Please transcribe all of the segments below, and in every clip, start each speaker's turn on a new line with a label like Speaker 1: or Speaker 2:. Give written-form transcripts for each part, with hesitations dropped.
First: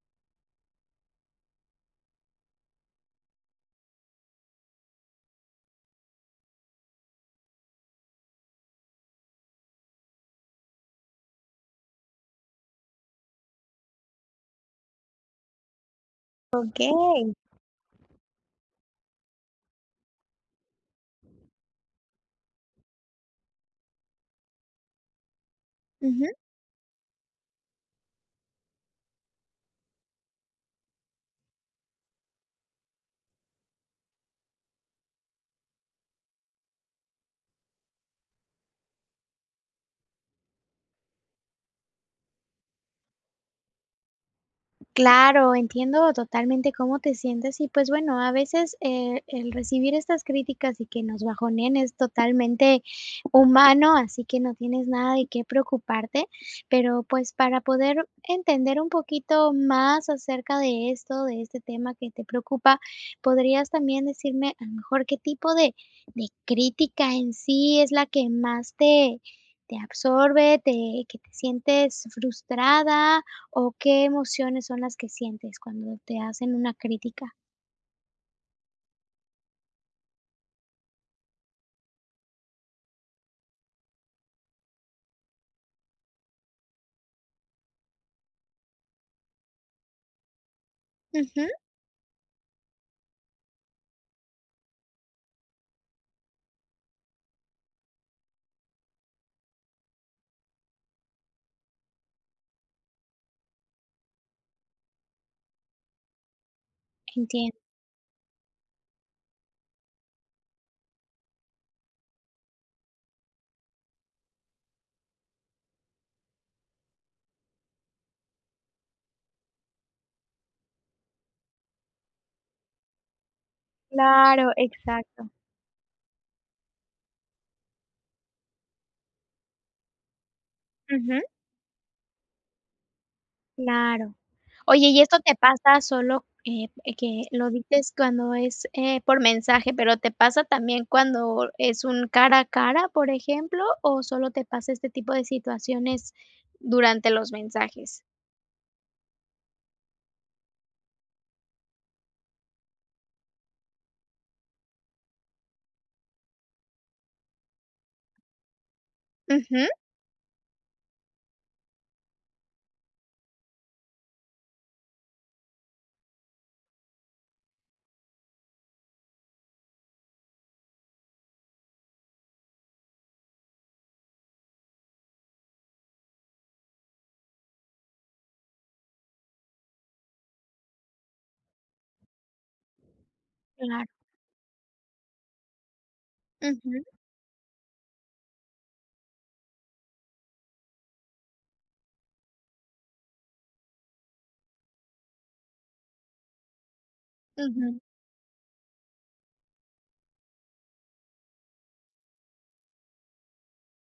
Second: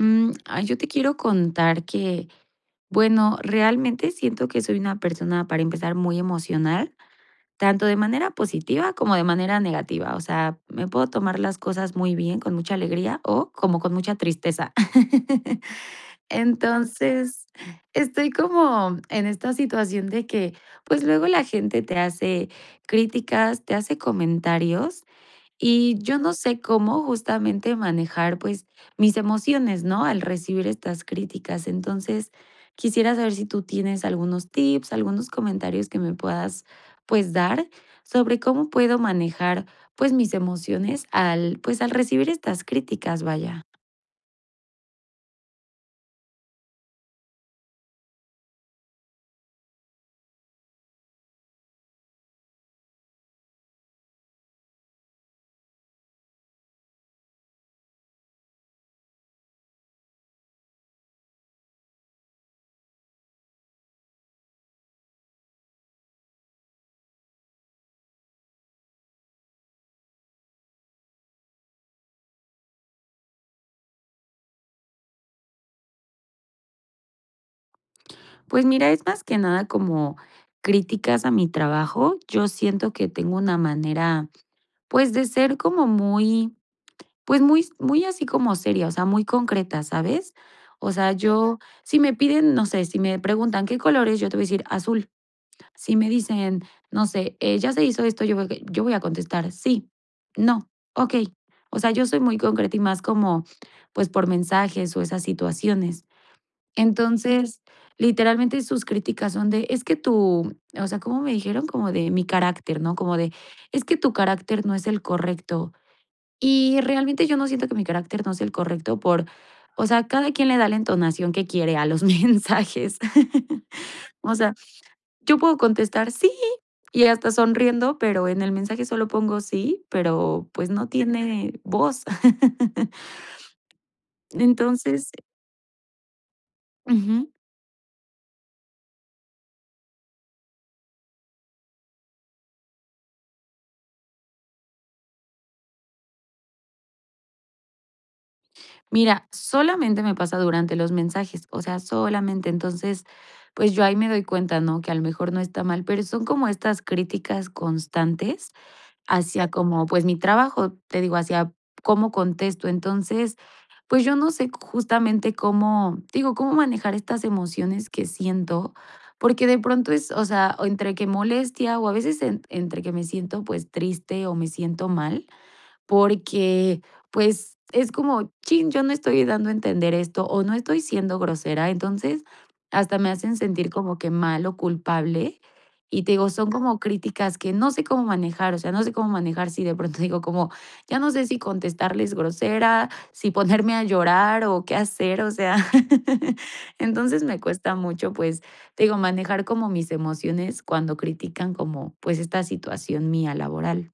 Speaker 1: Yo te quiero contar que, bueno, realmente siento que soy una persona, para empezar, muy emocional, tanto de manera positiva como de manera negativa. O sea, me puedo tomar las cosas muy bien, con mucha alegría o como con mucha tristeza.
Speaker 2: Okey.
Speaker 1: Entonces, estoy como en esta situación de que, pues luego la gente te hace críticas, te hace comentarios y yo
Speaker 2: Ujú.
Speaker 1: no sé cómo justamente manejar, pues, mis emociones, ¿no? Al recibir estas críticas. Entonces, quisiera saber si tú tienes algunos tips, algunos comentarios que me puedas, pues, dar sobre cómo puedo manejar, pues, mis emociones al recibir estas críticas, vaya.
Speaker 2: Claro, entiendo totalmente cómo te sientes y, pues, bueno, a veces, el recibir estas críticas y que nos bajoneen es totalmente humano, así que no tienes nada de qué preocuparte. Pero, pues, para poder entender un poquito más acerca de esto, de este tema que te preocupa, ¿podrías también decirme, a lo mejor, qué tipo de crítica en sí es la que más te absorbe, te que te sientes frustrada? ¿O qué emociones son las que sientes cuando te hacen una crítica?
Speaker 1: Pues mira, es más que nada como críticas a mi trabajo. Yo siento que tengo una manera, pues, de ser como muy Pues muy muy así como seria, o sea, muy concreta, ¿sabes? O sea,
Speaker 2: Ujú.
Speaker 1: yo si me piden, no sé, si me preguntan: "¿Qué colores?", yo te voy a decir: "Azul". Si me dicen, no sé: ¿ya se hizo esto?", yo voy a contestar: "Sí", "No", "Okey". O sea, yo soy muy concreta y más como, pues, por mensajes o esas situaciones.
Speaker 2: Entiendo.
Speaker 1: Entonces, literalmente sus críticas son de: "Es que tu", o sea, ¿cómo me dijeron? Como de mi carácter, ¿no? Como de: "Es que tu carácter no es el correcto". Y realmente yo no siento que mi carácter no sea el correcto por, o sea, cada quien le da la entonación que quiere a los mensajes. O
Speaker 2: Claro,
Speaker 1: sea,
Speaker 2: exacto.
Speaker 1: yo puedo contestar sí y hasta sonriendo, pero en el mensaje solo pongo sí, pero pues no
Speaker 2: Ujú.
Speaker 1: tiene voz.
Speaker 2: Claro. Oye, ¿y
Speaker 1: Entonces...
Speaker 2: esto te pasa solo, que
Speaker 1: Ujú.
Speaker 2: lo dices cuando es, por mensaje, pero te pasa también cuando es un cara a cara, por ejemplo, o solo te pasa este tipo de situaciones durante los mensajes?
Speaker 1: Mira, solamente me pasa durante los mensajes, o sea, solamente. Entonces, pues yo ahí me doy cuenta, ¿no? Que a lo mejor no está mal, pero son como estas críticas constantes hacia
Speaker 2: Ujú.
Speaker 1: como, pues, mi trabajo, te digo, hacia cómo contesto. Entonces, pues, yo no sé justamente cómo, te digo, cómo manejar estas emociones que siento, porque de pronto es, o sea, o entre que molestia o a veces entre que me siento, pues, triste o me siento mal, porque, pues, es como, chin, yo no estoy dando a entender esto o no estoy siendo grosera. Entonces, hasta me hacen sentir
Speaker 2: Claro.
Speaker 1: como que mal o culpable. Y te digo, son como
Speaker 2: Ujú.
Speaker 1: críticas que no sé cómo manejar, o sea, no sé cómo manejar si de pronto digo como, ya no sé si contestarles grosera, si ponerme a llorar o qué hacer, o sea, entonces me cuesta
Speaker 2: Ujú.
Speaker 1: mucho, pues, te digo, manejar como mis emociones cuando critican como, pues, esta situación mía laboral.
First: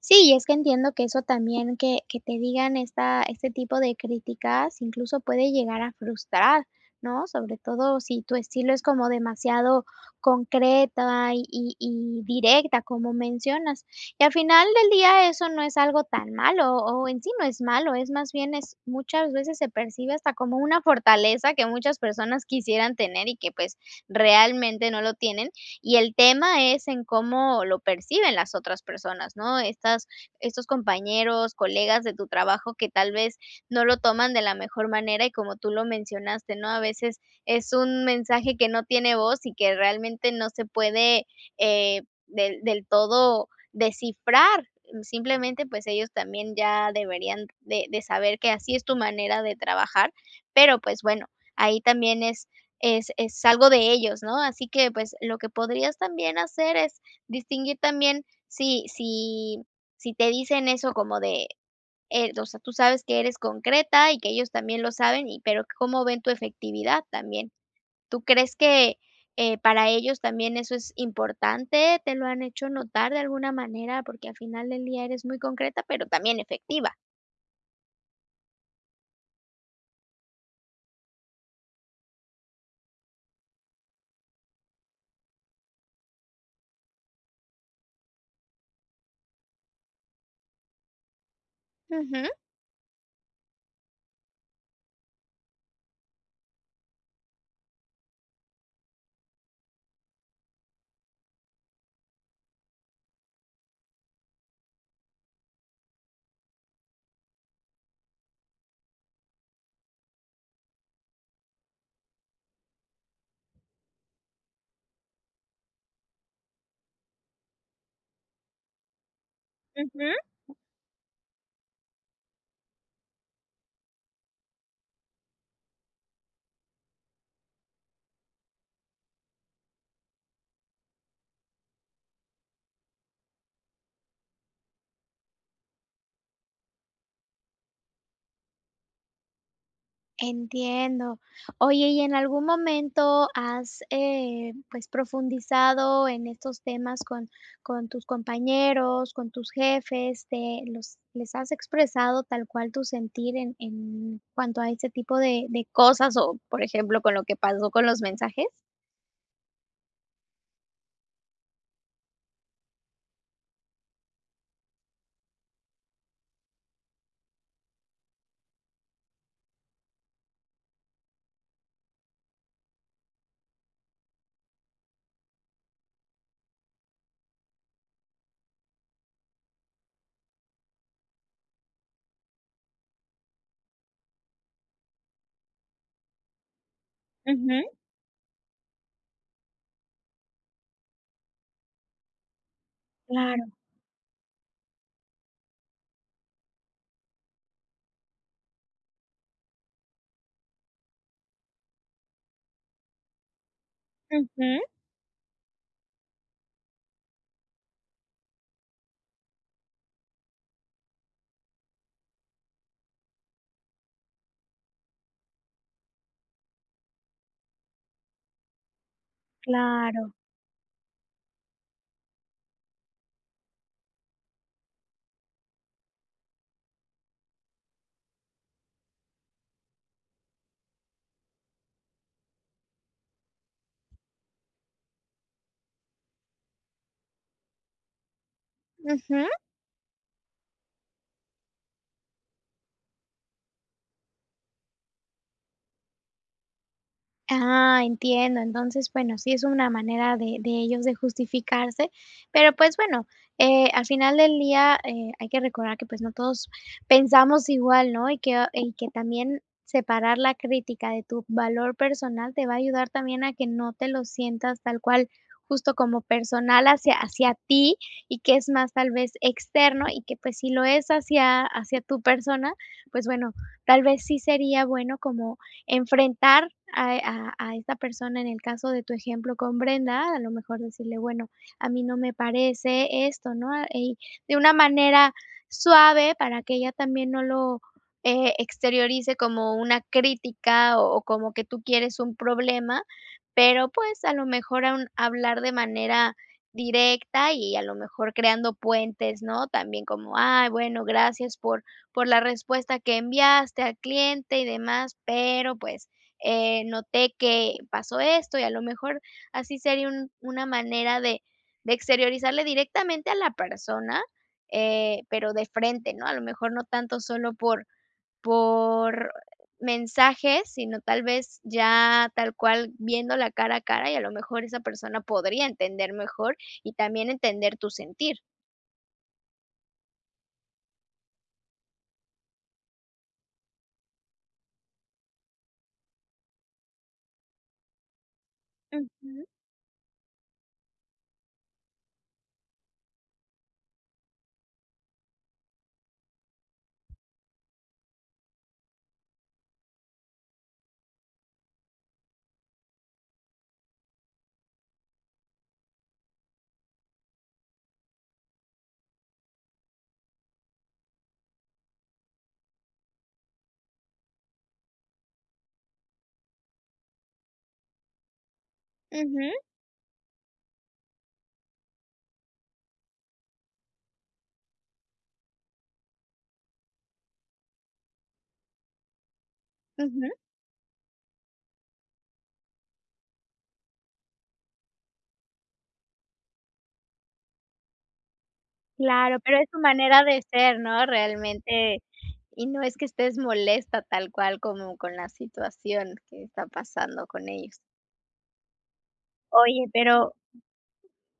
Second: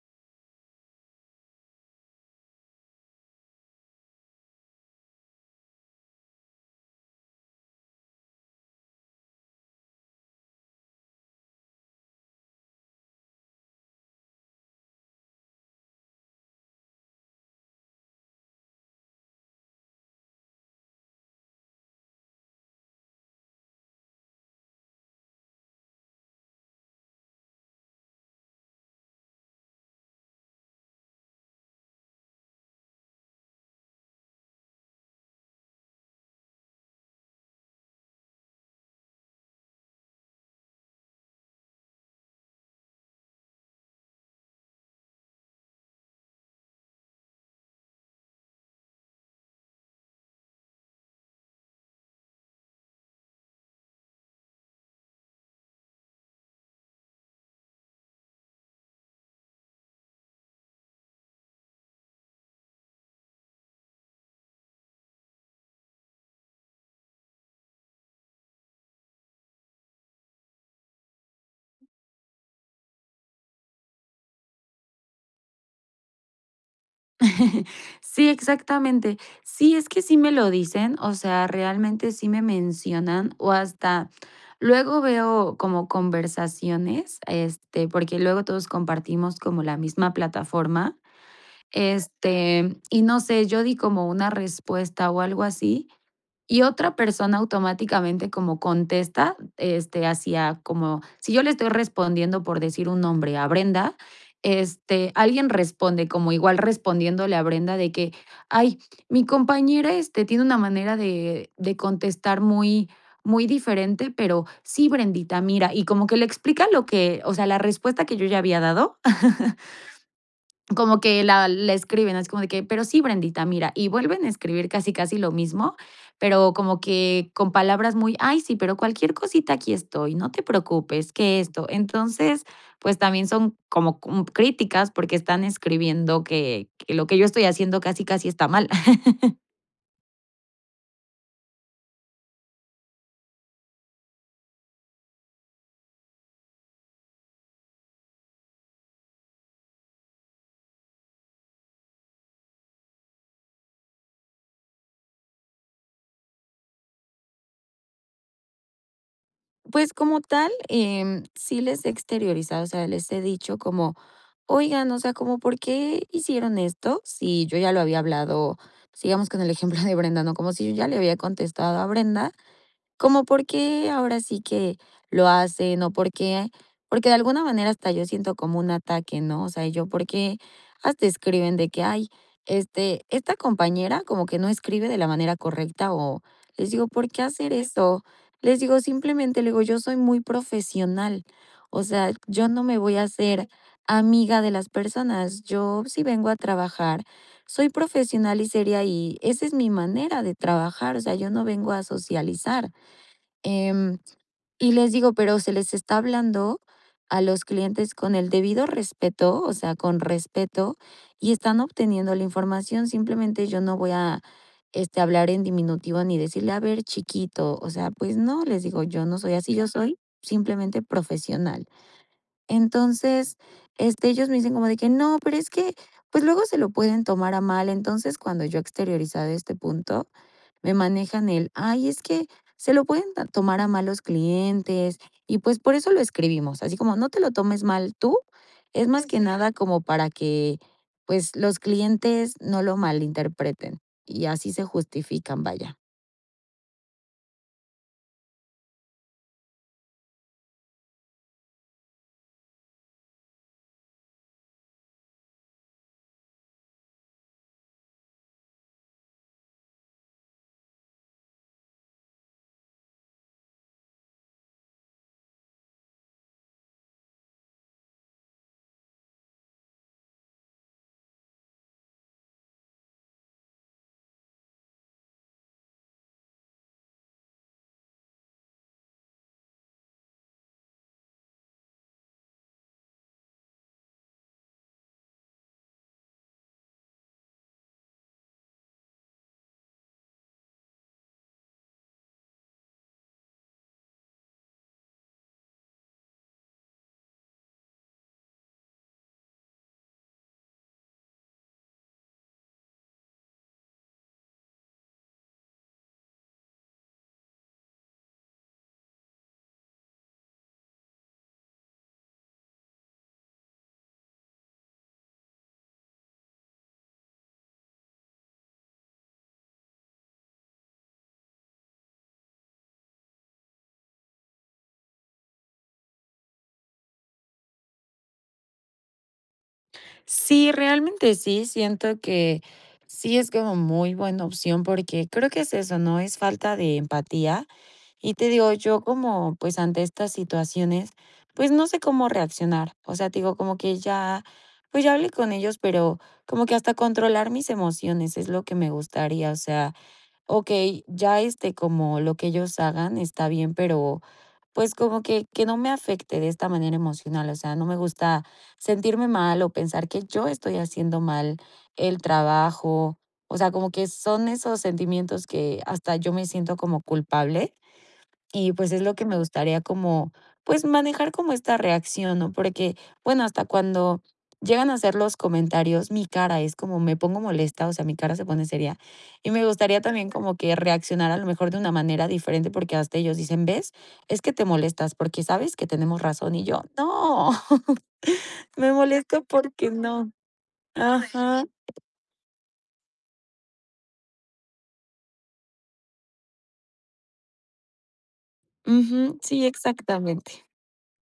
Speaker 2: Sí, y es que entiendo que eso también que te digan esta este tipo de críticas, incluso puede llegar a frustrar, ¿no? Sobre todo si tu estilo es como demasiado concreta y directa, como mencionas. Y al final del día eso no es algo tan malo, o en sí no es malo, es más bien es muchas veces se percibe hasta como una fortaleza que muchas personas quisieran tener y que, pues, realmente no lo tienen. Y el tema es en cómo lo perciben las otras personas, ¿no? Estas estos compañeros, colegas de tu trabajo que tal vez no lo toman de la mejor manera y como tú lo mencionaste, ¿no? A veces es un mensaje que no tiene voz y que realmente no se puede, del todo descifrar. Simplemente, pues, ellos también ya deberían de saber que así es tu manera de trabajar, pero, pues, bueno, ahí también es es algo de ellos, ¿no? Así que, pues, lo que podrías también hacer es distinguir también si te dicen eso como de, o sea, tú sabes que eres concreta y que ellos también lo saben, y pero cómo ven tu efectividad también. ¿Tú crees que, para ellos también eso es importante? ¿Te lo han hecho notar de alguna manera? Porque al final del día eres muy concreta, pero también efectiva.
Speaker 1: Sí, exactamente. Sí, es que sí me lo dicen, o sea, realmente sí me mencionan o hasta luego veo como conversaciones, este, porque luego todos compartimos como la misma plataforma,
Speaker 2: Ujú,
Speaker 1: este, y no sé, yo di como una respuesta o algo así, y otra persona automáticamente como contesta, este, hacia como si yo le estoy respondiendo, por decir un nombre, a Brenda, este, alguien responde como igual respondiéndole a Brenda de que: "Ay, mi compañera, este, tiene una manera de contestar muy muy diferente, pero sí, Brendita, mira", y como que le explica lo que, o sea, la respuesta que yo ya había dado,
Speaker 2: ujú.
Speaker 1: como que la escriben, así como de que: "Pero sí, Brendita, mira", y vuelven a escribir casi, casi lo mismo, pero como que con palabras muy: "Ay, sí, pero cualquier cosita aquí estoy, no te preocupes, que esto". Entonces, pues, también son como cum críticas porque están escribiendo que lo que yo estoy haciendo casi, casi está mal.
Speaker 2: Entiendo. Oye, ¿y en algún momento has, pues, profundizado en estos temas con tus compañeros, con tus jefes? ¿Te los les has expresado tal cual tu sentir en cuanto a este tipo de cosas o, por ejemplo, con lo que pasó con los mensajes?
Speaker 1: Pues como tal, sí les he exteriorizado, o sea, les he dicho como, oigan, o sea, como, ¿por qué hicieron esto? Si yo ya lo había hablado, sigamos con el ejemplo de Brenda, ¿no? Como si yo ya le había contestado a Brenda como porque ahora sí que lo hacen o porque de alguna manera hasta yo siento como un ataque, ¿no? O sea, yo porque hasta escriben de que, ay, este, esta compañera como que no escribe de la manera correcta o les digo, ¿por qué hacer
Speaker 2: Ujú,
Speaker 1: eso? Les digo, simplemente, le digo, yo soy muy profesional, o sea, yo no me voy a hacer
Speaker 2: claro,
Speaker 1: amiga de las personas, yo si vengo a trabajar, soy profesional y seria y esa es mi manera de trabajar, o sea, yo no vengo a socializar. Em,
Speaker 2: ujú.
Speaker 1: y les digo, pero se les está hablando a los clientes con el debido respeto, o sea, con respeto, y están obteniendo la información. Simplemente yo no voy a este, hablar en diminutivo ni decirle, a ver, chiquito, o sea, pues no, les digo, yo no soy así, yo soy
Speaker 2: Claro.
Speaker 1: simplemente profesional. Entonces, este, ellos me dicen como de que no, pero es que, pues luego se lo pueden tomar a mal. Entonces, cuando yo he exteriorizado este punto, me manejan el, ay, es que se lo pueden tomar a malos clientes y pues por eso lo escribimos, así como no te lo tomes mal tú, es más que Ujú.
Speaker 2: Ujú.
Speaker 1: Nada como para que pues los clientes no lo malinterpreten y así se justifican, vaya.
Speaker 2: Ah, entiendo. Entonces, bueno, sí es una manera de ellos de justificarse, pero, pues, bueno, al final del día, hay que recordar que, pues, no todos pensamos igual, ¿no? Y que ah, y que también separar la crítica de tu valor personal te va a ayudar también a que no te lo sientas tal cual, justo como personal hacia ti, y que es más, tal vez, externo, y que, pues, si lo es hacia tu persona, pues, bueno, tal vez sí sería bueno como enfrentar a, esta persona, en el caso de tu ejemplo con Brenda, a lo mejor decirle, bueno, a mí no me parece esto, ¿no? Ah, y de una manera suave para que ella también no lo exteriorice como una crítica o como que tú quieres un problema, pero pues a lo mejor aún hablar de manera directa y a lo mejor creando puentes, ¿no? También como, ay, bueno, gracias por la respuesta que enviaste al cliente y demás, pero pues noté que pasó esto y a lo mejor así sería una manera de exteriorizarle directamente a la persona, pero de frente, ¿no? A lo mejor no tanto solo por, por mensajes, sino tal vez ya tal cual viendo la cara a cara y a lo mejor esa persona podría entender mejor y también entender tu sentir.
Speaker 1: Sí, realmente sí, siento que sí es como muy buena opción porque creo que es eso, ¿no? Es falta de empatía. Y te digo, yo
Speaker 2: Ujú,
Speaker 1: como pues ante estas situaciones, pues no sé cómo reaccionar. O sea, te digo, como que ya, pues ya hablé con ellos, pero como que hasta controlar mis emociones es lo que me gustaría. O sea, okey, ya, este, como lo que ellos hagan está bien, pero, pues, como que no me afecte de esta manera emocional, o sea, no me gusta sentirme mal o pensar que yo estoy haciendo mal el trabajo, o sea, como que son esos sentimientos que hasta yo me siento como culpable y pues es lo que me
Speaker 2: ujú,
Speaker 1: gustaría como, pues manejar como esta reacción, ¿no? Porque, bueno, hasta cuando llegan a hacer los comentarios, mi cara es como me pongo molesta, o sea, mi cara se pone seria. Y me gustaría también
Speaker 2: ujú.
Speaker 1: como que reaccionar a lo mejor de una manera diferente, porque hasta ellos dicen, ¿ves? Es que te molestas porque sabes que tenemos razón. Y yo, no, me
Speaker 2: Claro,
Speaker 1: molesto
Speaker 2: pero es su
Speaker 1: porque
Speaker 2: manera
Speaker 1: no.
Speaker 2: de ser, ¿no?
Speaker 1: Ajá.
Speaker 2: Realmente, y no es que estés molesta tal cual como con la situación que está pasando con ellos.
Speaker 1: Ujú, sí,
Speaker 2: Oye, pero
Speaker 1: exactamente.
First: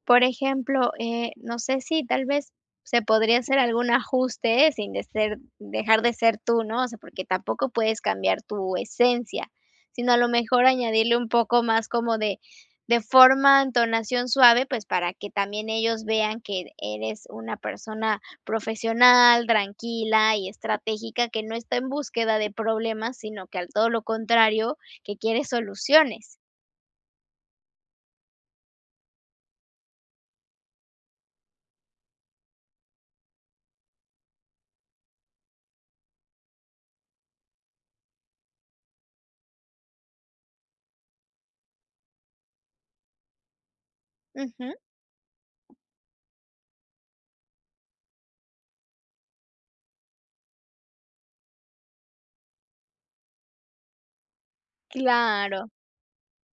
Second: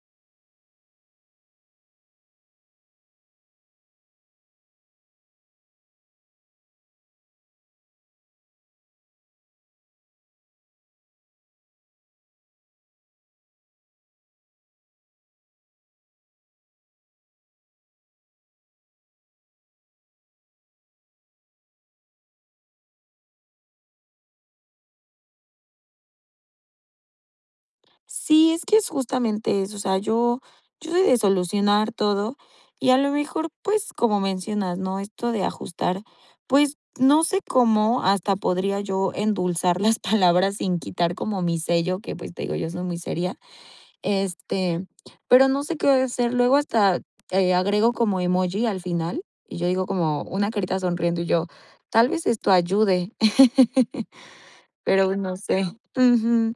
Speaker 2: por ejemplo, no sé si tal vez se podría hacer algún ajuste sin de ser dejar de ser tú, ¿no? O sea, porque tampoco puedes cambiar tu esencia, sino a lo mejor añadirle un poco más como de forma, entonación suave, pues, para que también ellos vean que eres una persona profesional, tranquila y estratégica, que no está en búsqueda de problemas, sino que al todo lo contrario, que quiere soluciones.
Speaker 1: Sí, es que es justamente eso, o sea, yo soy de solucionar todo y a lo mejor, pues, como mencionas, ¿no? Esto de ajustar, pues, no sé cómo hasta podría yo endulzar las palabras sin quitar como mi sello, que, pues, te digo, yo soy muy seria,
Speaker 2: Ujú,
Speaker 1: este, pero no sé qué hacer, luego hasta, agrego como emoji al final, y yo digo como una carita sonriendo y yo, tal vez esto ayude, pero no sé.
Speaker 2: claro.
Speaker 1: Ujú.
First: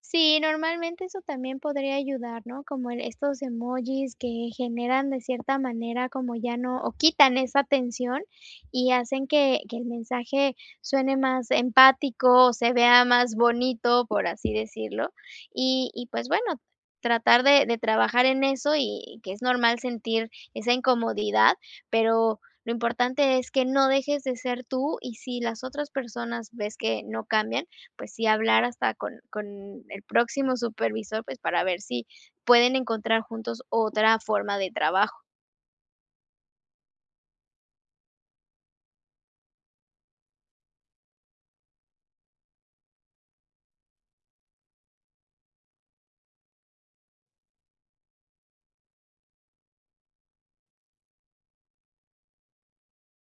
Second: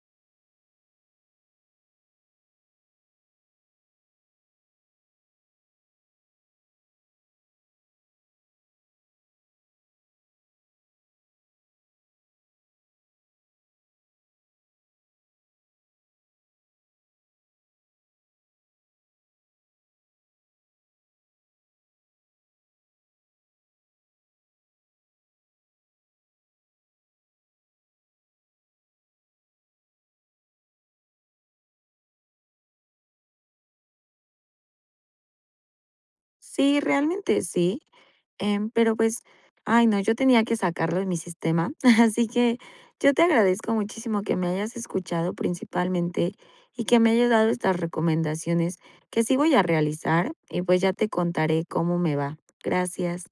Speaker 2: Sí, normalmente eso también podría ayudar, ¿no? Como el estos emojis que generan de cierta manera como ya no o quitan esa tensión y hacen que el mensaje suene más empático, o se vea más bonito, por así decirlo. Y pues bueno, tratar de trabajar en eso y que es normal sentir esa incomodidad, pero lo importante es que no dejes de ser tú y si las otras personas ves que no cambian, pues sí hablar hasta con el próximo supervisor, pues para ver si pueden encontrar juntos otra forma de trabajo.
Speaker 1: Sí, realmente sí. Pero pues, ay no, yo tenía que sacarlo de mi sistema, así que yo te agradezco muchísimo que me hayas escuchado principalmente y que me hayas dado estas recomendaciones que sí voy a realizar y pues ya te contaré cómo me va. Gracias.